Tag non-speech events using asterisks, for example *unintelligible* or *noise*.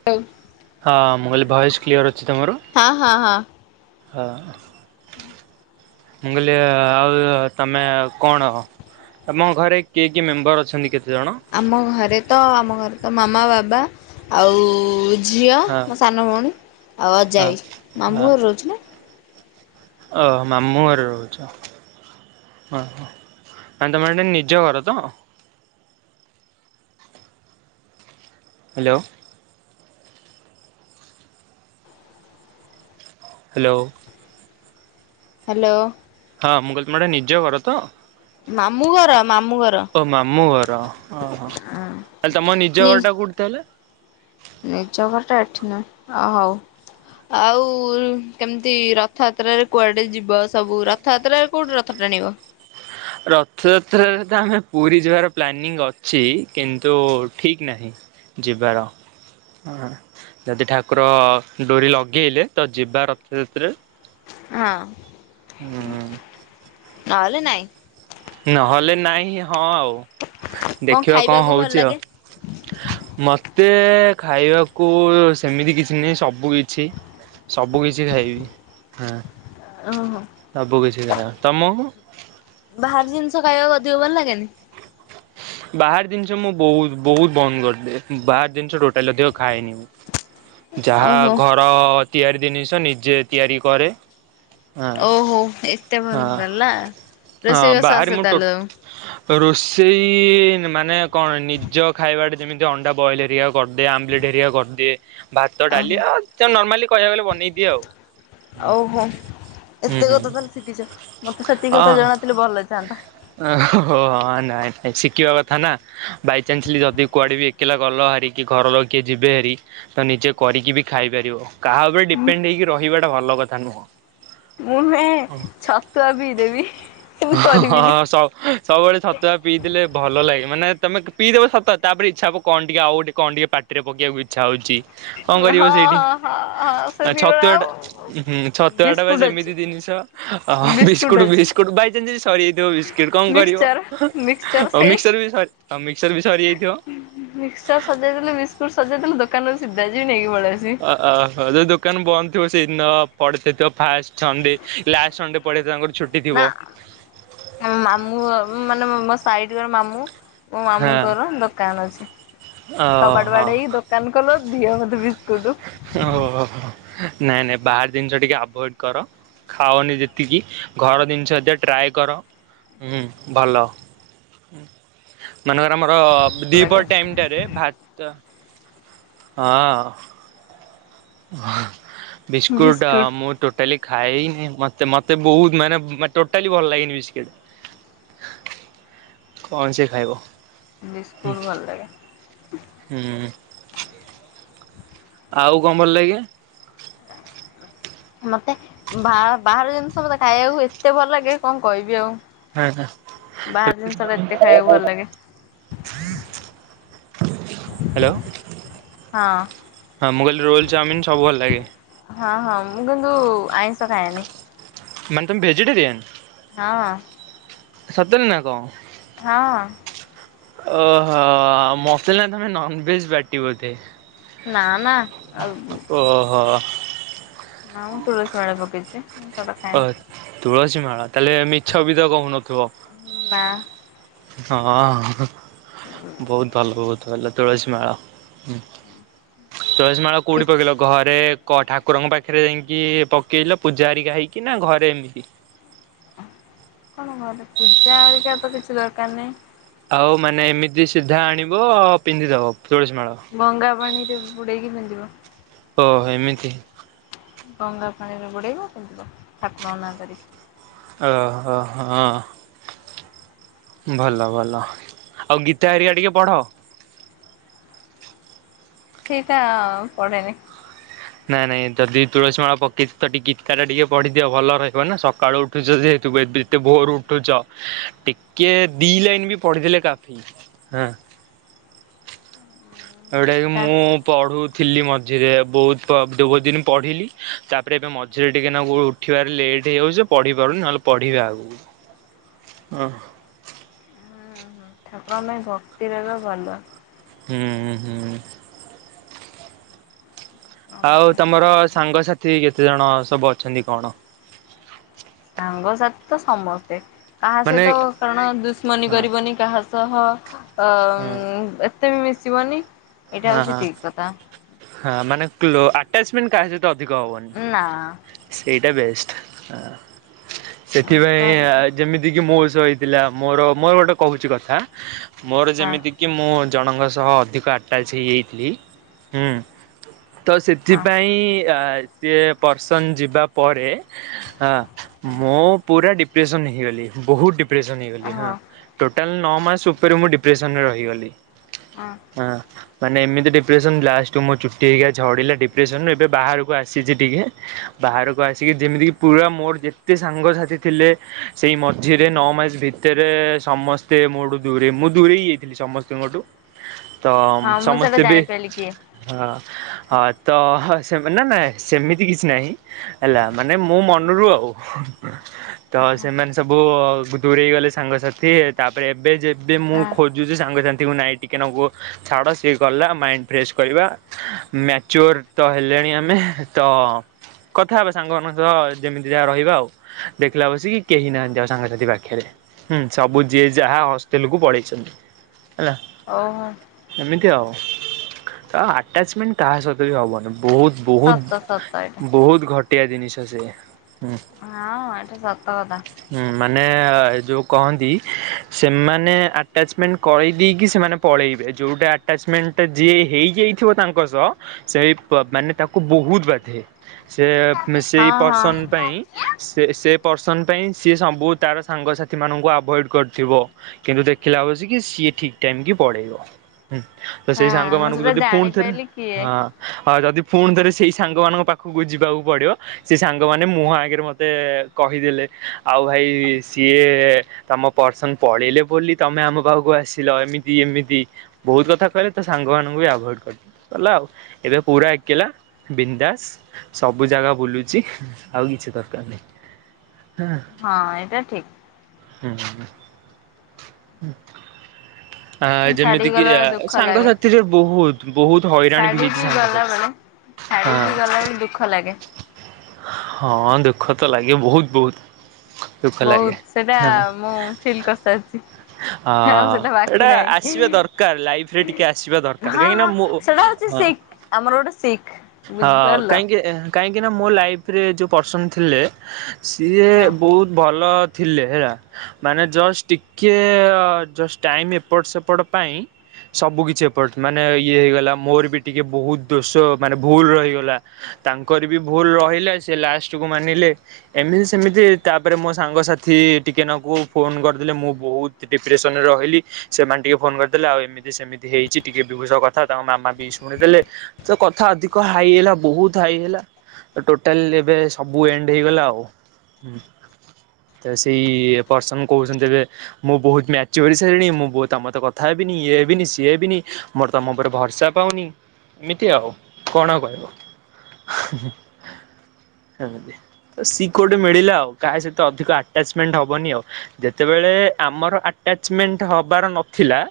*unintelligible* ହଁ ମୁଁ କହିଲ ଭଏସ୍ କ୍ଲିଅର୍ ଅଛି ତ ମୋରୋ ହଁ ହଁ। ହୁଁ। ମୁଁ କହିଲି ଆଉ ତମେ ଆଉ କଣ? ତମ ଘରେ କିଏ କିଏ ମେମ୍ବର ଅଛନ୍ତି କେତେଜଣ? ଆମ ଘରେ ତ ଆମ ଘରେ ତ ମାମା ବାବା ଆଉ ଝିଅ ହଁ ମୋ ସାନ ଭଉଣୀ ଆଉ ଅଜା ହଁ। ଆଇ ମାମୁଁ ଘରେ ରହୁଛି ନା। ଓ ମାମୁଁ ଘରେ ରହୁଛ। ଅ ହଁ ଆଣ୍ଡାମାନ ରେ ନିଜ ଘର ତ। ହ୍ୟାଲୋ। ହ୍ୟାଲୋ। ହ୍ୟାଲୋ। ହଁ ମୁଁ କହିଲି ଏଟା ତୁମ ନିଜ ଘର ତ। ମାମୁଁ ଘର ମାମୁଁ ଘର। ଓ ମାମଁ ଘର ଓହ ତାହାଲେ ତମ ନିଜ ନି ଘର ଟା କୋଠି ତାହାଲେ? ନିଜ ଘରଟା ଏଠି ନୁହଁ ଆଉ ହଉ। ଆଉ କେମିତି ରଥଯାତ୍ରାରେ କୁଆଡେ ଯିବ ସବୁ ରଥଯାତ୍ରାରେ କୋଉଠି ରଥ ଟାଣିବ? ରଥଯାତ୍ରାରେ ତ ଆମେ ପୁରୀ ଯିବାର ପ୍ଲାନିଂ ଅଛି କିନ୍ତୁ ଠିକ ନାହିଁ। ଯିବାର ହଁ। ଯଦି ଠାକୁର ଡୋରି ଲଗେଇଲେ ତ ଯିବା ରଥଯାତ୍ରାରେ। ହଁ ହୁଁ ନହଲେ ନାଇଁ। ନହଲେ ନାଇଁ ହଁ ଆଉ ଦେଖିବା କଣ ଖାଇବାକୁ ଭଲ ହଉଛି ଆଉ। ଲାଗେ? ମତେ ଖାଇବାକୁ ସେମିତି କିଛି ନାହିଁ ସବୁ କିଛି ସବୁ କିଛି ଖାଇବି ହଁ। ଓହୋ। ସବ କିଛି ଖା ତମକୁ? ବାହାର ଜିନଷ ଖାଇବାକୁ ଅଧିକ ଭଲ ଲାଗେନି। ବାହାର ଜିନିଷ ମୁଁ ବହୁତ ବହୁତ ବନ୍ଦ କରିଦିଏ ବାହାର ଜିନିଷ ଟୋଟାଲ ଅଧିକ ଖାଏନି ମୁଁ। ଯାହା ଓହୋ। ଘର ତିଆରି ଜିନିଷ ନିଜେ ତିଆରି କରେ। ହଁ। ଓହୋ ଏତେ ଭଲ ହଁ ତାହେଲେ ନା ହଁ ରୋସେଇବାସ ବାହାରେ ଆସେ ମୁଁ ଟୋ ତାଲା ତମ ରୋଷେଇ ମାନେ କଣ ନିଜ ଖାଇବା ଟା ଯେମିତି ଅଣ୍ଡା ବଏଲ୍ ହେରିକା କରିଦିଏ ଆମ୍ଲେଟ୍ ହେରିକା କରିଦିଏ ଭାତ ଓହୋ। ଡାଲି ଆଉ ତ ନର୍ମାଲି କହିବାକୁ ଗଲେ ବନେଇଦିଏ ଆଉ। ଆଉ ହୋ ହୁଁ ଏତେ ହୁଁ କଥା ତାହେଲେ ଶିଖିଛ ମତେ ସେତିକି କଥା ଜଣାଥିଲି ଭଲ ହେଇଥାନ୍ତା। ଅ ହୋ ହଁ ନା। ଶିଖିବା କଥା ନା ବାଇଚାନ୍ସଲି ଯଦି କୁଆଡ଼େ ବି ଏକଲା ଗଲ ହରିକି ଘର କିଏ ଯିବେ ହାରି ତ ନିଜେ କରିକି ବି ଖାଇପାରିବ କାହା ଉପରେ ଡିପେଣ୍ଡ ହେଇକି ରହିବାଟା ଭଲ କଥା ନୁହଁ। ମୁଁ ନୁହେଁ ଛତୁଆ ପିଇ ଦେବି ହିଁ ମୁଁ କରିବିନି। ହସ। ସବୁବେଳେ ଚତୁ ପିଇ ଦେଲେ ଭଲ ଲାଗେ ମାନେ ତମେ ପିଇଦବ ସତ ତାପରେ ଇଚ୍ଛା ହବ କଣ ଟିକେ ଆଉ ଗୋଟେ କଣ ଟିକେ ପାଟିରେ ପକେଇବି। ଇଚଛା ହଉଛି କଣ ହଁ କରିବ ସେଇଠି ହଁ ହଁ ହଁ ଆ ସେତିକିବେଳେ ଆଉ ଛତୁଆଟା ହୁ ହୁ। ଛତୁଆଟା ବା ବିସ୍କୁଟ ଅଛି ସେମିତି ଜିନିଷ ବିସ୍କୁଟ ବିସ୍କୁଟ ବାଇଚନ୍ସ ସରିଯାଇଥିବ ବିସ୍କୁଟ୍ କଣ କରିବ? ମିକ୍ସଚର ମିକ୍ସଚର ହୋଉ ସେଇ ମିକ୍ସଚର ବି ସ ମିକ୍ସଚରି ବି ସରିଯାଇଥିବ। ମିକ୍ସଚର ସରିଜାଇ ଥିଲେ ବିସ୍କୁଟ ସରିଯାଇଥିଲେ ଦୋକାନକୁ ସିଧା ଯିବି ନାଇକି ପଳାଇଆଶିବି। ଓହୋ ଯୋଉ ଦୋକାନ ବନ୍ଦ ଥିବ ସେଇଦିନ ପଡିଦେଇଥିବ ଫାଷ୍ଟ ସଣ୍ଡେ ଲାଷ୍ଟ ସଣ୍ଡେ ପଡେ ତାଙ୍କର ଛୁ ନା ମାମୁଁ ହ ମାନେ ମୋ ସାହିଟିରେ ଜଣେ ମାମୁଁ ମୋ ହଁ ମାମୁଙ୍କର ଦୋକାନ ଅଛି କବାଡ ଓହୋ ବାଡେଇକି ଦାନ ଦୋକାନ ଖୋଲ ଦିଅ ମୋତେ ବିସ୍କୁଟୁ। ଓହୋ ଓହୋ ନାଇଁ ନାଇଁ ବାହାର ଜିନିଷ ଟିକେ ଆଭଏଡ କର। ଖାଉନି ଯେତିକି ଘର ଜିନିଷ ଏ ଟ୍ରାଏ କର ହୁଁ ଭଲ ମାନେକର ଆମର ଭଲ ଲାଗେ ଦିପହର ଟାଇମି ଟାରେ ଭାତ ହଁ। ବିସ୍କୁଟ୍ ଆ ବିସ୍କୁଟ। ମୋଦ୍ ଟୋଟାଲି ଖାଇନି ମତେ ମତେ ବହୁତ ମାନେ ଟୋଟାଲି ଭଲ ଲାଗେନି ବିସ୍କୁଟ। କଣ ସେ ଖାଇବ। ବିସ୍କୁଟ ଭଲ ଲାଗେ। ହୁଁ। ଆଉ କଣ ଭଲ ଲାଗ କି? ମତେ ବା ବାହାର ଜିନିଷ ମତେ ଖାଇବାକୁ ଏତେ ଭଲ ଲାଗେ କଣ କହିବି ଆଉ। ହଁ ହୁଁ। ବାହାର ଜିନିଷ ଟା ଏତେ ଖାଇବାକୁ ଭଲ ଲାଗେ ହାଲୋ। ହଁ। ହଁ ମୁକହିଲି ରୋଲ ଚାଉମିନି ସବୁ ଭଲ ଲାଗେ? ହଁ ହଁ ମୁଁ କିନ୍ତୁ ଆଇଁଷ ଖାଇଏନି। ମାନେ ତୁମୋ ଭେଜିଟେରିୟନ? ହଁ। ସତରେ ନା କଣ? ହଁ। ଓ ଅହଃ ମତେ ଲାଗିଲା ତମେ ନନେଭେଜ ପାଟି ବୋଧେ? ନା ନା। ଆଉ ଓହୋ। ନାଁ ମ ତୁଳସୀ ମାଳି ପକେଇଛି। ମୁଁ ସେଟା ଖାଏନି ଅଛ ତୁଳସୀ ମାଳା ତାହେଲେ ମିଛ ବି ତ କହୁନଥିବ? ହୁଁ ନା। ହଁ ବହୁତ ଭଲ ବହୁଛି ଭଲ ତୁଳସି ମାଳ ତୁଳସି ମାଳ କୋଉଠି କିଛି ପକେଇବୁ? ଘରେ କ ଠାକୁରଙ୍କ ପାଖରେ ଯାଇଁକି ପକେଇଲ ପୂଜା ହେରିକା ହେଇକି ନା ଘରେ ଏମିତି? କଣ ଘରେ ପୂଜା ହେରିକା ତ କିଛି ଦରକାର ନାହିଁ। ଆଉ ମାନେ ଏମିତି ସିଧା ଆଣିବ ଆ ପିନ୍ଧିଦବ ତୁଳସୀ ମାଳ। ଗଙ୍ଗା ପାଣିରେ ବୁଡ଼େଇକି ପିନ୍ଧିବ। ଓ ଏମିତି। ଗଙ୍ଗା ପାଣିରେ ବୁଡ଼େଡେଇବ ପିନ୍ଧିବ ଠାକୁର ନାଁ ଧରିକି। ଓହୋ ହଁ। ଭଲ ଭଲ ଆଉ ଗୀତା ହେରିକା ଟିକେ ପଢ। ସେଟା ପଢ଼େନି ନାଇଁ ନାଇଁ ଯଦି ତୁଳସୀ ମାଳ ପକେଇଚ ତ ଟିକେ ଗୀତାଟା ଟିକେ ପଢିଦିଅ ଭଲ ରହିବ ନା ସକାଳୁ ଉଠୁଛହେତୁ ବେବି ଏତେ ଭୋର ଉଠୁଚ ଟିକେ ଦି ଲାଇନ ବି ପଢିଥିଲେ କାଫି। ହଁ। ହୁଁ ଜୋଉଟାଜି ମୁଁ ପଢୁଥିଲି ମଝିରେ ବହୁତ ଦ ବହୁ ଦିନ ପଢ଼ିଲି ତାପରେ ଏବେ ମଝିରେ ଟିକେ ନାଗୁ ଉଠିବାରେ ଲେଟ୍ ହେଇଯାଉଚି ପଢିପାରୁନି ନହେଲେ ପଢ଼ିବା ଆଗ ହ ଓଃ ଠାକୁରଙ୍କ ପାଇଁ ଭକ୍ତିରହିବା ଭଲ ହୁଁ ହୁଁ। ଆଉ ତମର ସାଙ୍ଗସାଥି କେତେ ଜଣ ସବୁ ଅଛନ୍ତି କଣ ସାଙ୍ଗସାଥି ତ ସମସ୍ତେ କାହା ମାନେ ସହିତ କାରଣ ଦୁଶମନୀ ହଁ କରିବନି କାହା ସହ ହଁ ଅ ଏତେ ବି ମିଶିବନି ଏଇଟା ହଁ ହଉଛି ହଁ ଠିକ କଥା। ହ ମାନେ କ୍ଲୋ ଆଟାଚମେଣ୍ଟ କାହା ସହିତ ଅଧିକ ହବନି। ନା। ସେଇଟା ବେଷ୍ଟ ହଁ ସେଥିପାଇଁ କାହା ଆ ସହିତ ଯେମିତି କିି ମୋ ସହ ହେଇଥିଲା ମୋର ମୋର ଗୋଟେ କହୁଚି କଥା ମୋର ହଁ ଯେମିତି କି ମୁଁ ଜଣଙ୍କ ସହ ଅଧିକ ଆଟାଚ୍ ହେଇଯାଇଥିଲି ହୁଁ ତ ହଁ ସେଥିପାଇଁ ଆ ସିଏ ପର୍ସନ ଯିବା ପରେ ହଁ ମୁଁ ପୁରା ଡିପ୍ରେସନ ହେଇଗଲି ବହୁତ ଡି ପ୍ରେସନ ସେଇଗଲି ହଁ ଟୋଟାଲ ନ ମାସ ଉପରେ ମୁଁ ଡିପ୍ରେସନ ରହିଗଲି। ହଁ। ହଁ। ମାନେ ଏମିତି ଡିପ୍ରେସନ ଲାଷ୍ଟ କୁ ମୋ ଚୁଟି ହେରିକା ଝଡିଲା ଡିପ୍ରେସନ ରୁ ଏବେ ବାହାରକୁ ଆସିଚି ଟିକେ ବାହାରକୁ ଆସିକି ଯେମିତି କିି ପୁରା ମୋର ଯେତେ ସାଙ୍ଗସାଥି ଥିଲେ ସେଇ ମଝିରେ ନଅ ମାସ ଭିତରେ ସମସ୍ତେ ମୋଠୁ ଦୂରେଇ ମୁଁ ଦୂରେଇ ଯାଇଥିଲି ସମସ୍ତଙ୍କଠୁ ତ ହଁ ମୁଁ ସେଇଟା ସମସ୍ତେ ଏବେ ଜାଣିପାରିଲି କିଏ। ହଁ ହଁ ତ ସେମ ନା ନା ସେମିତି କିଛି ନାହିଁ ହେଲା ମାନେ ମୋ ମନରୁ ଆଉ ତ ସେମାନେ ସବୁ ଦୂରେଇ ଗଲେ ସାଙ୍ଗସାଥି ତାପରେ ଏବେ ଯେବେ ମୁଁ ହଁ ଖୋଜୁଛି ସାଙ୍ଗସାଥିଙ୍କୁ ନାଇଁ ଟିକେ ନାଗୁ ଛାଡ଼ ଟିକେ ଗଲା ମାଇଣ୍ଡ ଫ୍ରେଶ କରିବା ମ୍ୟାଚୋର ତ ହେଲେଣି ଆମେ ତ କଥା ହେବା ସାଙ୍ଗମାନଙ୍କ ସହ ଯେମିତି ଯାହା ରହିବା ଆଉ। ଦେଖିଲା ବଳସିକି କେହି ନାହାନ୍ତି ଆଉ ସାଙ୍ଗସାଥି ପାଖରେ। ହୁଁ ସବୁ ଯିଏ ଯାହା ହଷ୍ଟେଲ କୁ ପଢେଇଛନ୍ତି ହେଲା। ଓହୋ। ନ୍ତି ଆଉ ତ ଆଟାଚମେଣ୍ଟ କାହା ସହିତ ବି ହବନି ବହୁତ ସତ ସତ ଏଇଟା ବହୁତ ବହୁତ ଘଟିଆ ଜିନିଷ ସେ ହଁ ଏଟା ସତ କଥା। ହୁଁ ମାନେ ଯୋଉ କହନ୍ତି ସେମାନେ ଆଟାଚମେଣ୍ଟ କହି ଦେଇକି ସେମାନେ ପଳେଇବେ ଯୋଉଟା। ଆଟାଚମେଣ୍ଟ ଟା ଯିଏ ହେଇଯାଇଥିବ ତାଙ୍କ ସହ ସେଇ ମାନେ ତାକୁ ବହୁତ ବାଧେ। ସେ ସେଇ ହଁ ହଁ। ପର୍ସନ ପାଇଁ। ସେ ସେ ପର୍ସନ ପାଇଁ ସିଏ ସବୁ ତାର ସାଙ୍ଗସାଥି ମାନଙ୍କୁ ଆଭଏଡ କରୁଥିବ। କିନ୍ତୁ ଦେଖିଲା ବସିକି ସିଏ ଠିକ ଟାଇମ କି ପଳେଇବ। ହୁଁ ତ ସେଇ ହଁ ମୁଁ ସାଙ୍ଗମାନଙ୍କୁ ସେଟା ଯଦି ପୁଣି ଥରେ ଜାଣିପାଇଲି କିଏ ହାଁ। ଆଉ ଯଦି ଫୁଣି ଥରେ ସେଇ ସାଙ୍ଗ ମାନଙ୍କ ପାଖକୁ ଯିବାକୁ ପଡିବ। ସେ ସାଙ୍ଗମାନେ ମୁହଁ ଆଗରେ ମତେ କହିଦେଲେ ଆଉ ଭାଇ ସିଏ। ତମ ପର୍ସନ ପଳେଇଲେ ବୋଲି ତମେ ଆମ ପାହାକୁ ଆସିଲ ଏମିତି ଏମିତି। ବହୁତ କଥା କହିଲେ ତ ସାଙ୍ଗ ମାନଙ୍କୁ ବି ଆଭଏଡ୍ କଲି। ସରିଲା ଆଉ ଏବେ ପୁରା ଏକେଲା ବିନ ଦାସ। ସବୁ ଜାଗା ବୁଲୁଛି ଆଉ କିଛି ଦରକାର ନାହିଁ। ହା ହଁ ଏଇଟା ଠିକ। ହୁଁ। ଆ ଯେମିତି ଛାଡିକି କି ଗଲାବେଳେ ଦୁଃଖ ଲାଗେ ସାଙ୍ଗସାଥିରେ ବହୁତ ବହୁତ ହଇରାଣ ବି ଛାଡିକି ହେଇଛି ସାଙ୍ଗସାଥି। ଗଲାବେଳେ ଛାଡିକି ହଁ ଗଲାବେଳେ ଦୁଃଖ ଲାଗେ। ହଁ ଦୁଃଖ ତ ଲାଗେ ବହୁତ ବହୁତ। ଦୁଖ ଲାଗେ ବହୁତ ସେଟା ହାଁ ମୁଁ ଫିଲ୍ କରିସାରିଛି। ଆଉ ସେଟା ହଁ। ବାକି ଏଇଟା ନାହିଁ ଆସିବା ଦରକାର ଲାଇଫ ରେ ଟିକେ ଆସିବା ଦରକାର ହଁ କାହିଁକି ନା ହଁ ମୋ ସେଟା ହଉଛି ହଁ। ଶିଖ ଆମର ଗୋଟେ ଶିଖ ବୁଝିପାରିଲ। ଇ ଆ କାହିଁକି ନା ମୋ ଲାଇରେ ଯୋଉ ପର୍ସନ୍ ଥିଲେ ସିଏ ହଁ। ବହୁତ ଭଲ। ଥିଲେ ହେଲା ମାନେ ଜଷ୍ଟ ଟିକେ ଜଷ୍ଟ ଟାଇମ ଏପଟ ସେପଟ ପାଇଁ। ସବୁ କିଛି ଏପଟ ମାନେ ଇଏ ହେଇଗଲା ମୋର ବି ଟିକେ ବହୁତ ଦୋଷ ମାନେ ଭୁଲ ରହିଗଲା। ତାଙ୍କର ବି ଭୁଲ ରହିଲା ସେ ଲାଷ୍ଟ କୁ ମାନିଲେ। ଏମିତି ସେମିତି ତାପରେ ମୋ ସାଙ୍ଗସାଥି ଟିକେ ନାକୁ ଫୋନ କରିଦେଲେ ମୁଁ ବହୁତ ଡିପ୍ରେସନ ରେ ଅ କହିଲି ସେମାନେ ଟିକେ ଫୋନ କରିଦେଲେ ଆଉ ଏମିତି ସେମିତି ହେଇଛି ଟିକେ ବିଭୂ ଷହ କଥା ହୋ ତାଙ୍କ ମାମା ବି ଶୁଣିଦେଲେ। ତ କଥା ଅଧିକ ହାଇ ହେଲା ବହୁତ ହାଇ ହେଲା। ତ ଟୋଟାଲ ଏବେ ସବୁ ଏଣ୍ଡ ହେଇଗଲା ଆଉ ହୁଁ। ତ ସେଇ ପର୍ସନ କହୁଛନ୍ତି ଏବେ ମୁଁ ବହୁତ ମ୍ୟାଚିଓ ମୁଁ ବହୁତ ତମ ସହିତ କଥା ହେବିନି ଇଏ ହେବନି ସିଏ ହେବନି ମୋର ତମ ଉପରେ ଭରସା ପାଉନି। ଏମିତି ଆଉ କଣ ଆଉ କହିବ ହେଁ ହେଁ ସେମତି। ତ ଶିଖ ଗୋଟେ ମିଳିଲା ଆଉ କାହା ସହିତ ଅଧିକ ଆଟାଚମେଣ୍ଟ ହବନି ଆଉ। ଯେତେବେଳେ ଆମର ଆଟାଚମେଣ୍ଟ ହବାର ନଥିଲା।